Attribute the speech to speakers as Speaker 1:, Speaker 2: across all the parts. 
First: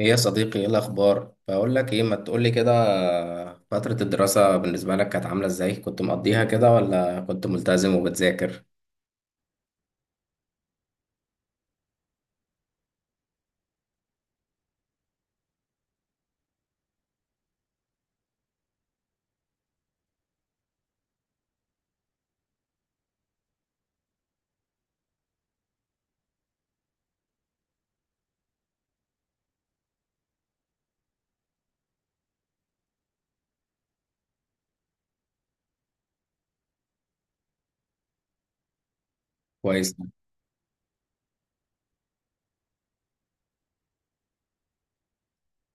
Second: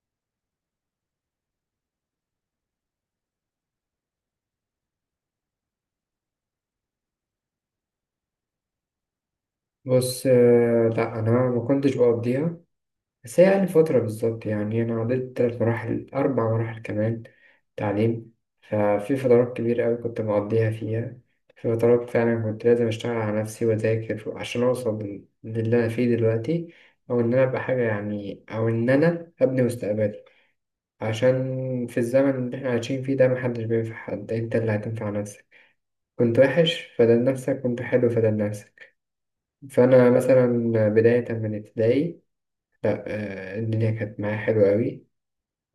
Speaker 1: ايه يا صديقي، ايه الاخبار؟ بقول لك ايه، ما تقول لي كده. فترة الدراسة بالنسبة لك كانت عاملة ازاي؟ كنت مقضيها كده ولا كنت ملتزم وبتذاكر؟
Speaker 2: بص، لا، انا ما كنتش بقضيها. بس هي يعني فتره بالظبط. يعني انا عديت 3 مراحل 4 مراحل كمان تعليم. ففي فترات كبيره قوي كنت مقضيها فيها، في فترات فعلا كنت لازم اشتغل على نفسي واذاكر عشان اوصل للي انا فيه دلوقتي، او ان انا ابقى حاجه، يعني او ان انا ابني مستقبلي. عشان في الزمن اللي احنا عايشين فيه ده محدش بينفع حد، انت اللي هتنفع نفسك. كنت وحش فدل نفسك، كنت حلو فدل نفسك.
Speaker 1: كويس.
Speaker 2: فأنا مثلا بداية من ابتدائي، لأ، الدنيا كانت معايا حلوة أوي.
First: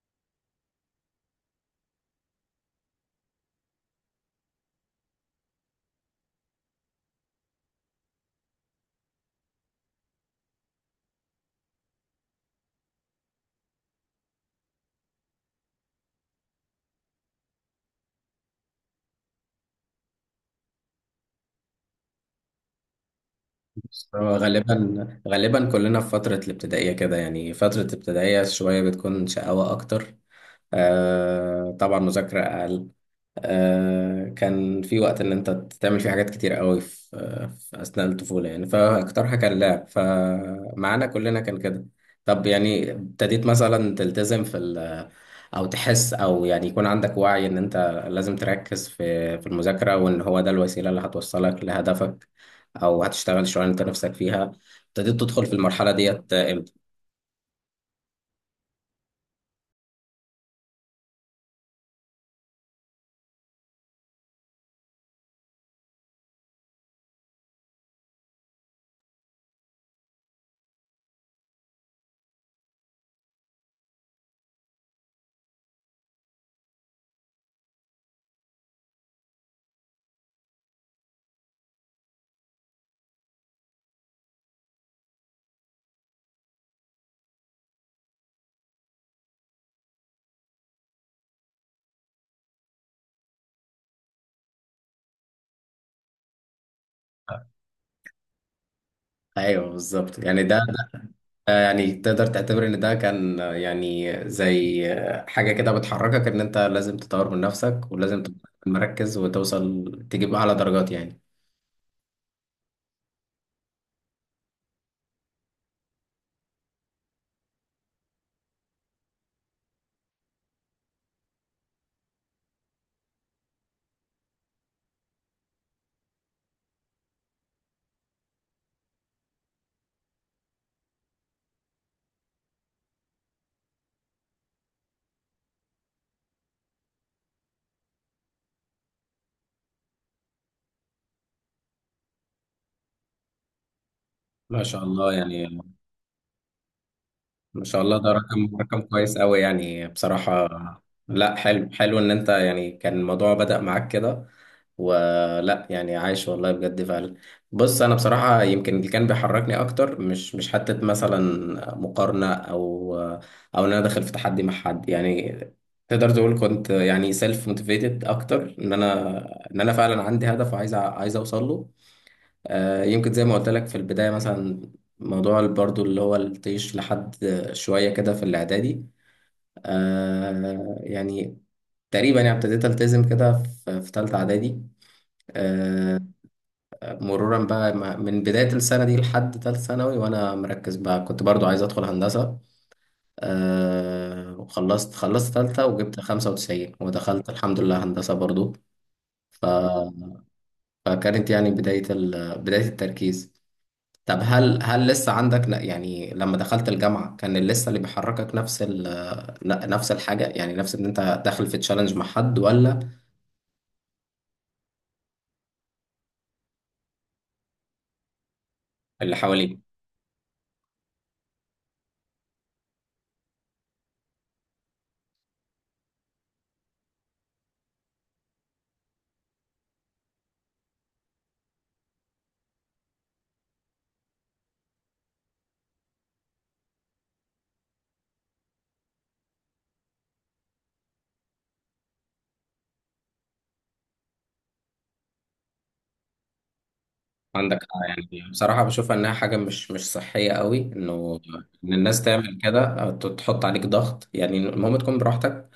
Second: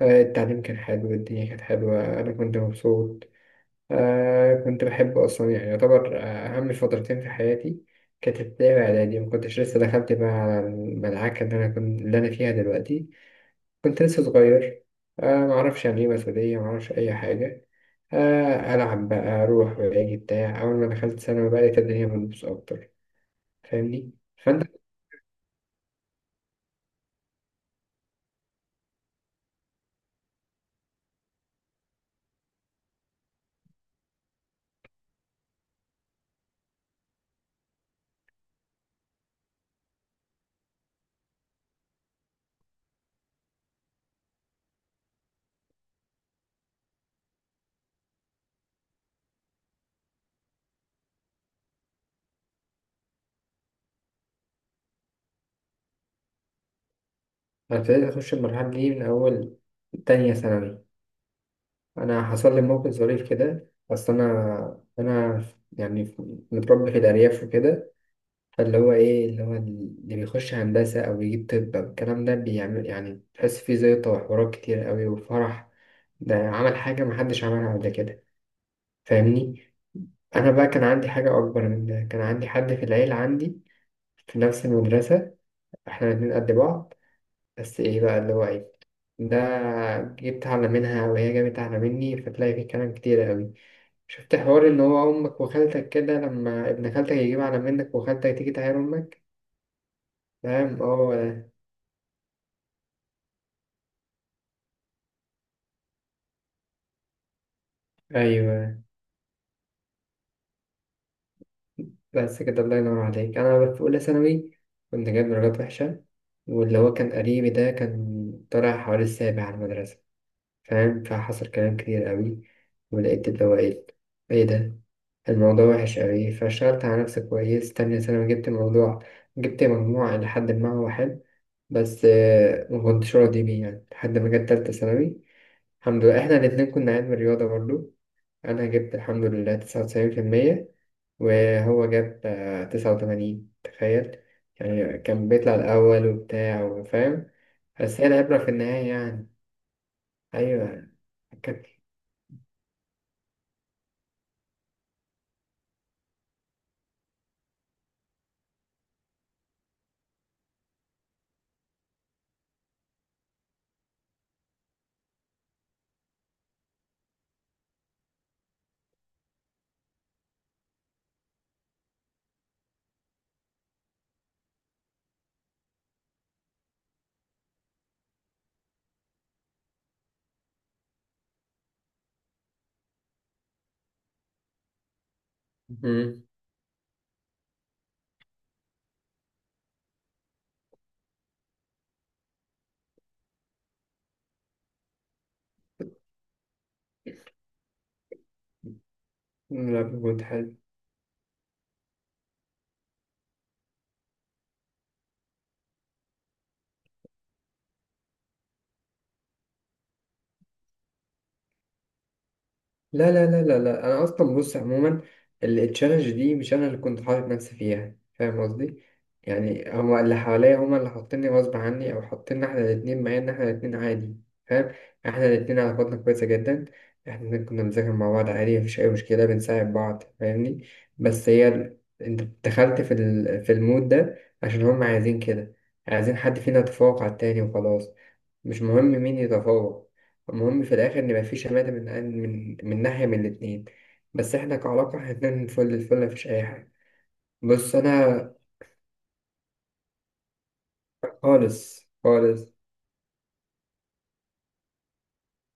Speaker 2: التعليم كان حلو، الدنيا كانت حلوة، أنا كنت مبسوط. كنت بحبه أصلا، يعني يعتبر أهم فترتين في حياتي كانت ابتدائي وإعدادي. مكنتش لسه دخلت بقى على المدعكة اللي أنا فيها دلوقتي، كنت لسه صغير. معرفش يعني إيه مسؤولية، معرفش أي حاجة. ألعب بقى أروح وأجي بتاع. أول ما دخلت ثانوي بقى لقيت الدنيا بتبوظ أكتر.
Speaker 1: بص،
Speaker 2: فاهمني؟
Speaker 1: هو
Speaker 2: فأنت
Speaker 1: غالبا كلنا في فترة الابتدائية كده، يعني فترة الابتدائية شوية بتكون شقاوة أكتر. آه طبعا، مذاكرة أقل. آه، كان في وقت إن أنت تعمل فيه حاجات كتير قوي في أثناء الطفولة يعني، فأكترها كان لعب، فمعانا كلنا كان كده. طب يعني ابتديت مثلا تلتزم في أو تحس أو يعني يكون عندك وعي إن أنت لازم تركز في المذاكرة، وإن هو ده الوسيلة اللي هتوصلك لهدفك، او هتشتغل شغلانه انت نفسك فيها. ابتديت تدخل في المرحله ديت امتى؟
Speaker 2: أنا ابتديت أخش المرحلة دي من أول تانية ثانوي. أنا حصل لي موقف ظريف كده، بس أنا يعني متربي في الأرياف وكده. فاللي هو إيه اللي هو اللي بيخش هندسة أو يجيب طب أو الكلام ده بيعمل، يعني تحس فيه زيطة وحوارات كتير أوي وفرح. ده عمل حاجة محدش عملها قبل كده. فاهمني؟ أنا بقى كان عندي حاجة أكبر من ده. كان عندي حد في العيلة، عندي في نفس المدرسة. إحنا الاتنين قد بعض. بس ايه بقى اللي هو ايه ده؟ جبت أعلى منها وهي جابت أعلى مني، فتلاقي في كلام كتير أوي. شفت حوار إن هو أمك وخالتك كده لما ابن خالتك يجيب أعلى منك وخالتك تيجي تعاير أمك.
Speaker 1: ايوه بالظبط، يعني ده,
Speaker 2: فاهم؟ هو ده.
Speaker 1: ده يعني تقدر تعتبر ان ده كان يعني زي حاجه كده بتحركك ان انت لازم تطور من نفسك، ولازم تبقى
Speaker 2: أيوه،
Speaker 1: مركز وتوصل، تجيب اعلى درجات يعني.
Speaker 2: بس كده الله ينور عليك. أنا في أولى ثانوي كنت جايب درجات وحشة، واللي هو كان قريبي ده كان طالع حوالي السابع على المدرسة. فاهم؟ فحصل كلام كتير قوي، ولقيت اللي هو ايه، ايه ده، الموضوع وحش قوي. فاشتغلت على نفسي كويس تانية ثانوي. جبت مجموع إلى حد ما هو حلو، بس ما كنتش راضي بيه. يعني لحد ما جت تالتة ثانوي، الحمد لله احنا الاتنين كنا علم رياضة برضو. أنا جبت الحمد لله 99%، وهو جاب 89. تخيل!
Speaker 1: ما شاء
Speaker 2: يعني
Speaker 1: الله
Speaker 2: كان
Speaker 1: يعني.
Speaker 2: بيطلع الأول وبتاع وفاهم.
Speaker 1: ما شاء الله،
Speaker 2: بس هي
Speaker 1: ده
Speaker 2: العبرة في
Speaker 1: رقم
Speaker 2: النهاية.
Speaker 1: كويس
Speaker 2: يعني
Speaker 1: قوي يعني بصراحة.
Speaker 2: أيوة.
Speaker 1: لا حلو، حلو ان انت، يعني كان الموضوع بدأ معاك كده، ولا يعني عايش؟ والله بجد فعلا. بص، انا بصراحة يمكن اللي كان بيحركني اكتر مش حتة مثلا مقارنة، او ان انا داخل في تحدي مع حد يعني. تقدر تقول كنت يعني سيلف موتيفيتد اكتر، ان انا ان انا فعلا عندي هدف، وعايز عايز اوصل له. آه، يمكن زي ما قلت لك في البداية مثلا موضوع برضو اللي هو الطيش لحد شوية كده في الإعدادي. يعني تقريبا يعني ابتديت ألتزم كده في تالتة إعدادي. آه،
Speaker 2: كانت.
Speaker 1: مرورا بقى، من بداية السنة دي لحد تالتة ثانوي وأنا مركز بقى، كنت برضو عايز أدخل هندسة. وخلصت تالتة، وجبت 95 ودخلت الحمد لله هندسة برضو. ف...
Speaker 2: لا، كنت حلو.
Speaker 1: فكانت يعني بداية التركيز. طب هل لسه عندك يعني لما دخلت الجامعة كان لسه اللي بيحركك نفس نفس الحاجة؟ يعني نفس ان انت داخل في تشالنج مع حد، ولا
Speaker 2: لا لا لا لا لا، انا اصلا بص عموما التشالنج دي مش انا اللي كنت حاطط نفسي فيها، فاهم قصدي؟
Speaker 1: اللي حواليك
Speaker 2: يعني هما اللي حواليا، هما اللي حاطيني غصب عني، او حاطيننا احنا الاتنين، مع ان احنا الاتنين عادي. فاهم؟ احنا الاتنين علاقتنا كويسه جدا. احنا الاتنين كنا بنذاكر مع بعض عادي، مفيش اي مشكله، بنساعد بعض. فاهمني؟ بس هي انت دخلت في في المود ده عشان هما عايزين كده. عايزين حد فينا يتفوق على التاني وخلاص. مش مهم مين يتفوق، المهم في الآخر إن يبقى شماتة من ناحية من الاتنين. بس إحنا كعلاقة إحنا اتنين فل الفل، مفيش أي حاجة.
Speaker 1: عندك؟
Speaker 2: بص
Speaker 1: يعني
Speaker 2: أنا
Speaker 1: بصراحة بشوف انها حاجة مش صحية قوي، انه ان
Speaker 2: خالص
Speaker 1: الناس تعمل
Speaker 2: خالص.
Speaker 1: كده. تحط عليك ضغط يعني. المهم تكون براحتك،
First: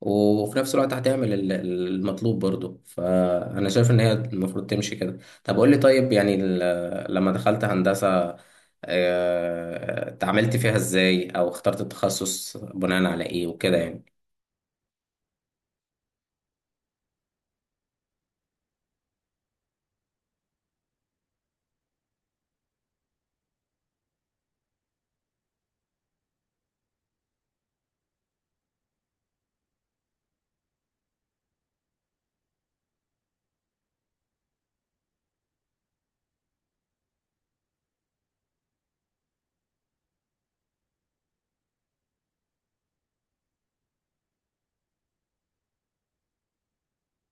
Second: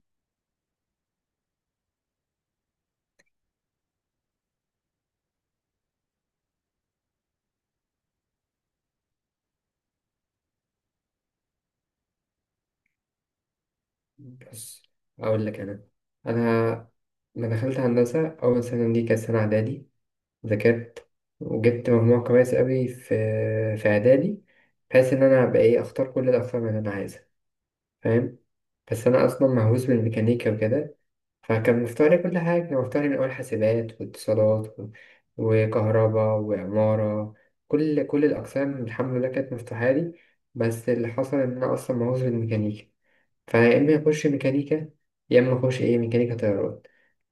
Speaker 1: وفي نفس الوقت هتعمل المطلوب برضه، فأنا شايف إن هي المفروض تمشي كده. طب قول لي، طيب يعني، لما دخلت هندسة، اتعاملت فيها إزاي؟ أو اخترت التخصص بناء على إيه وكده يعني.
Speaker 2: بص أقول لك، أنا لما دخلت هندسة أول سنة دي كانت سنة إعدادي، ذاكرت وجبت مجموع كويس أوي في إعدادي، بحيث إن أنا أبقى إيه أختار كل الأقسام اللي أنا عايزها. فاهم؟ بس أنا أصلا مهووس بالميكانيكا وكده. فكان مفتوح لي كل حاجة، كان مفتوح لي من أول حاسبات واتصالات وكهرباء وعمارة. كل الأقسام الحمد لله كانت مفتوحة لي. بس اللي حصل إن أنا أصلا مهووس بالميكانيكا، فيا إما أخش ميكانيكا، يا إما أخش إيه ميكانيكا طيران.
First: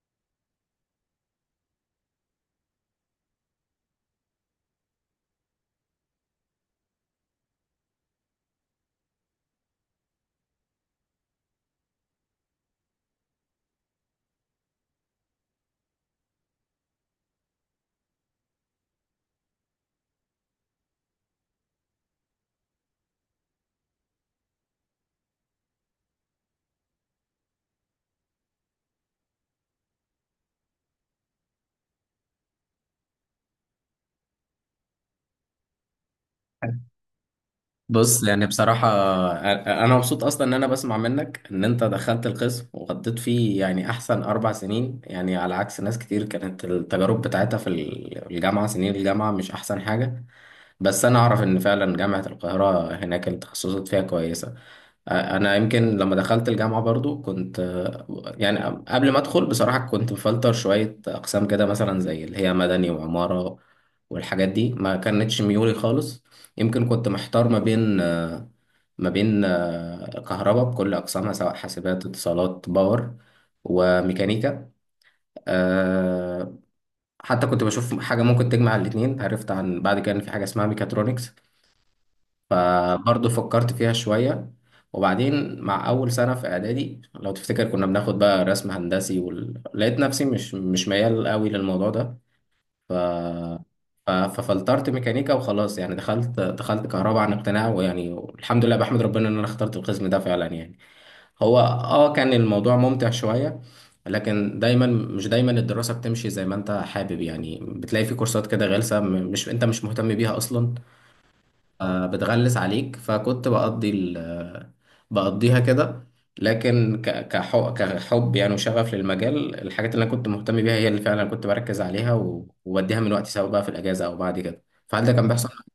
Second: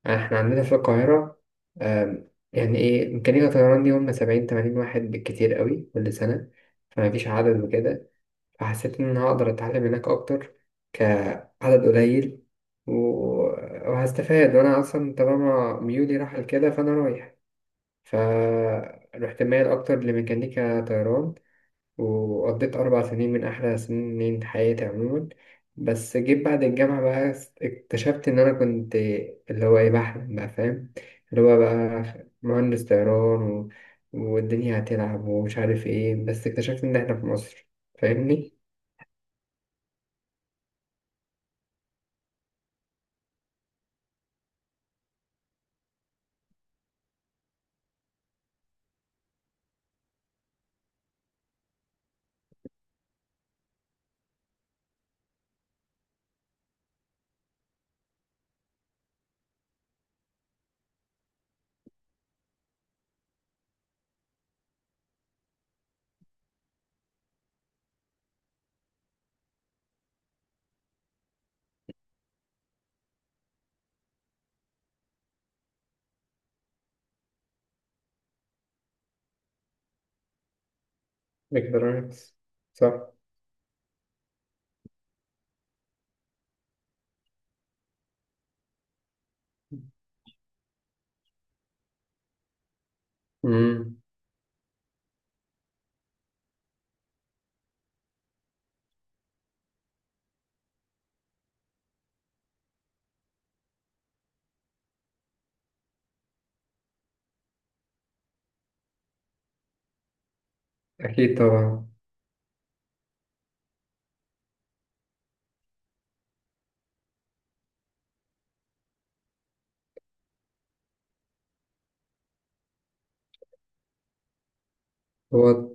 Speaker 2: يعني إحنا عندنا في القاهرة، يعني إيه ميكانيكا طيران دي هم 70 80 واحد بالكتير قوي كل سنة. فمفيش عدد وكده. فحسيت إن أنا هقدر أتعلم هناك أكتر، كعدد قليل، و- وهستفاد. وأنا أصلا طالما ميولي راح لكده، فأنا رايح. فروحت مايل أكتر لميكانيكا طيران، وقضيت 4 سنين من أحلى سنين حياتي عموما. بس جيت بعد الجامعة بقى، اكتشفت إن أنا كنت اللي هو إيه بحلم بقى، فاهم؟ اللي هو بقى مهندس طيران، والدنيا هتلعب ومش عارف إيه. بس اكتشفت إن إحنا في مصر.
Speaker 1: بص، يعني
Speaker 2: فاهمني؟
Speaker 1: بصراحة، أنا مبسوط أصلا إن أنا بسمع منك إن أنت دخلت القسم وقضيت فيه يعني أحسن 4 سنين، يعني على عكس ناس كتير كانت التجارب بتاعتها في الجامعة سنين الجامعة مش أحسن حاجة. بس انا اعرف ان فعلا جامعة القاهرة هناك التخصصات فيها كويسة. انا يمكن لما دخلت الجامعة برضو كنت، يعني قبل ما ادخل بصراحة، كنت مفلتر شوية اقسام كده، مثلا زي اللي هي مدني وعمارة والحاجات دي، ما كانتش ميولي خالص. يمكن كنت محتار ما بين كهرباء بكل أقسامها، سواء حاسبات، اتصالات، باور، وميكانيكا. آه، حتى كنت بشوف حاجة ممكن تجمع الاتنين، عرفت عن بعد كان في حاجة اسمها ميكاترونكس،
Speaker 2: مقدارات. صح.
Speaker 1: فبرضه فكرت فيها شوية. وبعدين مع أول سنة في إعدادي لو تفتكر كنا بناخد بقى رسم هندسي، لقيت نفسي مش ميال قوي للموضوع ده. ف...
Speaker 2: امم
Speaker 1: ففلترت ميكانيكا وخلاص يعني، دخلت كهرباء عن اقتناع، ويعني الحمد لله بحمد ربنا إن أنا اخترت القسم ده فعلا يعني. هو آه كان الموضوع ممتع شوية، لكن دايما مش دايما الدراسة بتمشي زي ما انت حابب يعني، بتلاقي في كورسات كده غلسة، مش انت مش مهتم بيها اصلا،
Speaker 2: اكيد طبعا.
Speaker 1: بتغلس عليك، فكنت بقضي ال آه، بقضيها كده. لكن كحب يعني وشغف للمجال، الحاجات اللي انا كنت مهتم بيها هي اللي فعلا كنت بركز عليها، وبديها من وقتي، سواء بقى في الاجازه او بعد كده. فهل ده كان بيحصل
Speaker 2: هو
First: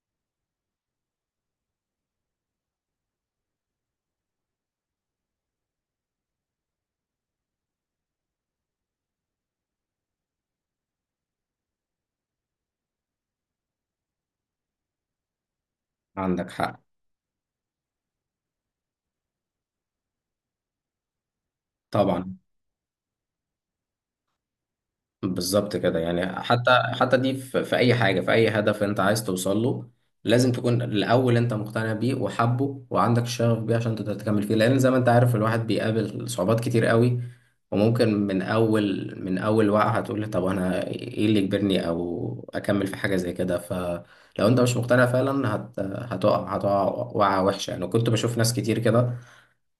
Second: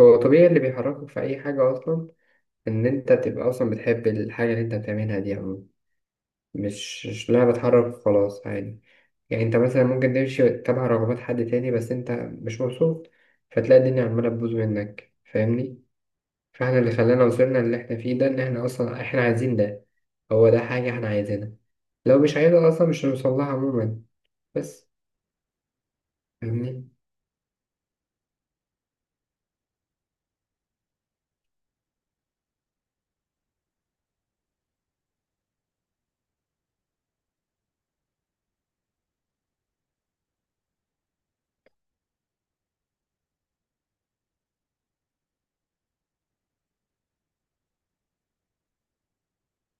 Speaker 2: هو طبيعي اللي بيحركك في اي حاجه، اصلا ان انت تبقى اصلا بتحب الحاجه اللي انت بتعملها دي عموما. مش لها بتحرك خلاص عادي. يعني انت مثلا ممكن تمشي تبع رغبات حد تاني، بس انت مش مبسوط فتلاقي الدنيا عماله تبوظ منك. فاهمني؟
Speaker 1: عندك؟
Speaker 2: فاحنا
Speaker 1: حق
Speaker 2: اللي خلانا وصلنا اللي احنا فيه ده، ان احنا اصلا احنا عايزين ده. هو ده حاجه احنا عايزينها. لو
Speaker 1: طبعا.
Speaker 2: مش عايزها اصلا مش هنوصلها عموما. بس
Speaker 1: بالظبط كده يعني، حتى
Speaker 2: فاهمني؟
Speaker 1: حتى دي في اي حاجه، في اي هدف انت عايز توصل له، لازم تكون الاول انت مقتنع بيه وحبه وعندك شغف بيه عشان تقدر تكمل فيه، لان زي ما انت عارف الواحد بيقابل صعوبات كتير قوي، وممكن من اول وقعه هتقول طب انا ايه اللي يجبرني او اكمل في حاجه زي كده. فلو انت مش مقتنع فعلا هت هتقع هتقع وقعه وحشه يعني. كنت بشوف ناس كتير كده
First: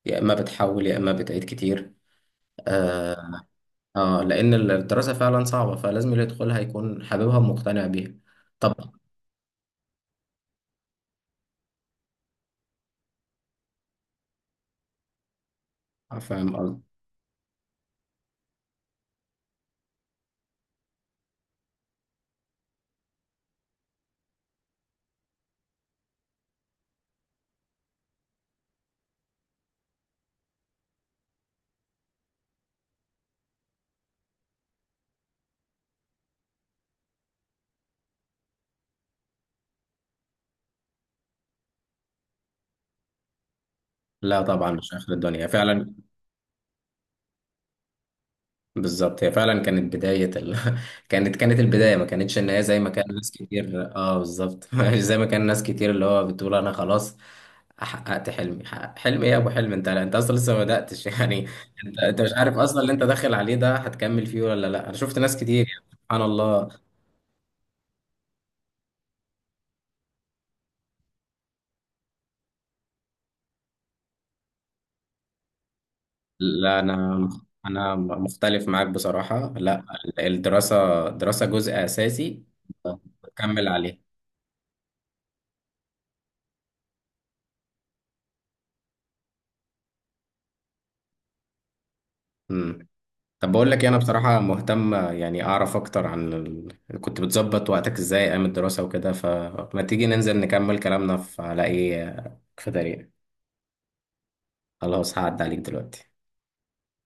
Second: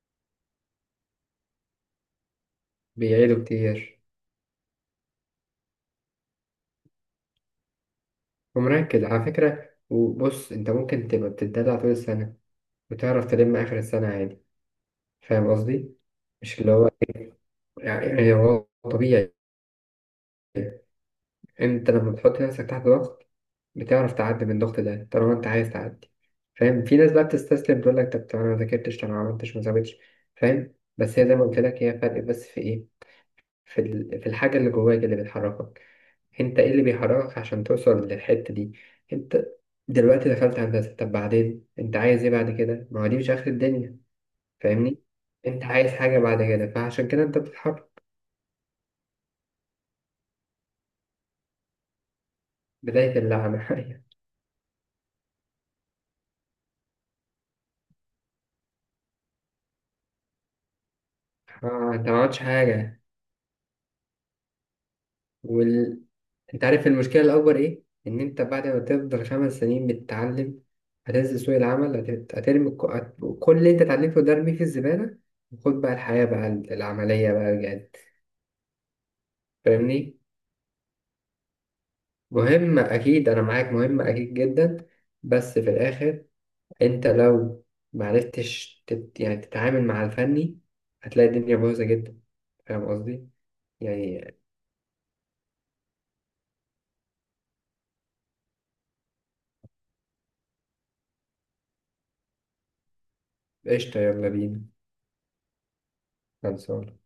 Speaker 1: يا اما بتحول يا اما بتعيد كتير. آه،
Speaker 2: بيعيدوا كتير.
Speaker 1: اه، لان الدراسه فعلا صعبه، فلازم اللي يدخلها يكون حاببها ومقتنع بيها. طبعا.
Speaker 2: ومركز على فكرة. وبص، أنت ممكن تبقى بتتدلع طول السنة وتعرف تلم آخر السنة عادي. فاهم قصدي؟
Speaker 1: فاهم
Speaker 2: مش اللي
Speaker 1: قصدي.
Speaker 2: هو، يعني هو طبيعي. أنت لما بتحط نفسك تحت ضغط، بتعرف تعدي من الضغط ده طالما أنت عايز تعدي. فاهم؟ في ناس بقى بتستسلم تقول لك طب أنا ما ذاكرتش، طب أنا ما عملتش، ما سويتش. فاهم؟ بس هي زي ما قلت لك، هي فرق بس في إيه؟ في في الحاجة اللي جواك اللي بتحركك. انت ايه اللي بيحركك عشان توصل للحتة دي؟ انت دلوقتي دخلت هندسة، طب بعدين انت عايز ايه بعد كده؟ ما هو دي مش اخر الدنيا.
Speaker 1: لا طبعا مش
Speaker 2: فاهمني؟
Speaker 1: اخر الدنيا
Speaker 2: انت عايز
Speaker 1: فعلا.
Speaker 2: حاجة بعد كده، فعشان كده انت بتتحرك.
Speaker 1: بالظبط، هي فعلا كانت كانت البدايه، ما كانتش ان هي زي ما كان
Speaker 2: بداية
Speaker 1: ناس
Speaker 2: اللعنة.
Speaker 1: كتير، اه بالظبط مش زي ما كان ناس كتير اللي هو بتقول انا خلاص حققت حلمي، حلم ايه يا ابو حلم؟ انت اصلا لسه ما بداتش يعني. انت
Speaker 2: انت ما
Speaker 1: مش
Speaker 2: عملتش
Speaker 1: عارف اصلا اللي
Speaker 2: حاجة.
Speaker 1: انت داخل عليه ده هتكمل فيه ولا، لا انا شفت ناس كتير يعني
Speaker 2: وال...
Speaker 1: سبحان
Speaker 2: انت
Speaker 1: الله.
Speaker 2: عارف المشكلة الأكبر ايه؟ إن انت بعد ما تفضل 5 سنين بتتعلم، هتنزل سوق العمل، هترمي كل اللي انت اتعلمته ده ارميه في الزبالة، وخد بقى الحياة بقى
Speaker 1: لا انا
Speaker 2: العملية بقى بجد.
Speaker 1: مختلف معاك بصراحة، لا
Speaker 2: فاهمني؟
Speaker 1: الدراسة دراسة جزء اساسي
Speaker 2: مهم أكيد، أنا معاك،
Speaker 1: بكمل
Speaker 2: مهم
Speaker 1: عليه.
Speaker 2: أكيد جدا. بس في الآخر أنت لو معرفتش يعني تتعامل مع الفني، هتلاقي الدنيا بايظة جدا. فاهم
Speaker 1: امم.
Speaker 2: قصدي؟
Speaker 1: طب بقول لك إيه، انا
Speaker 2: يعني
Speaker 1: بصراحة مهتم يعني اعرف اكتر عن كنت بتظبط وقتك ازاي ايام الدراسة وكده؟ فما تيجي ننزل نكمل كلامنا في على ايه، في طريق.
Speaker 2: قشطة، يلا بينا.
Speaker 1: خلاص، هعدي عليك دلوقتي.
Speaker 2: خلصانة.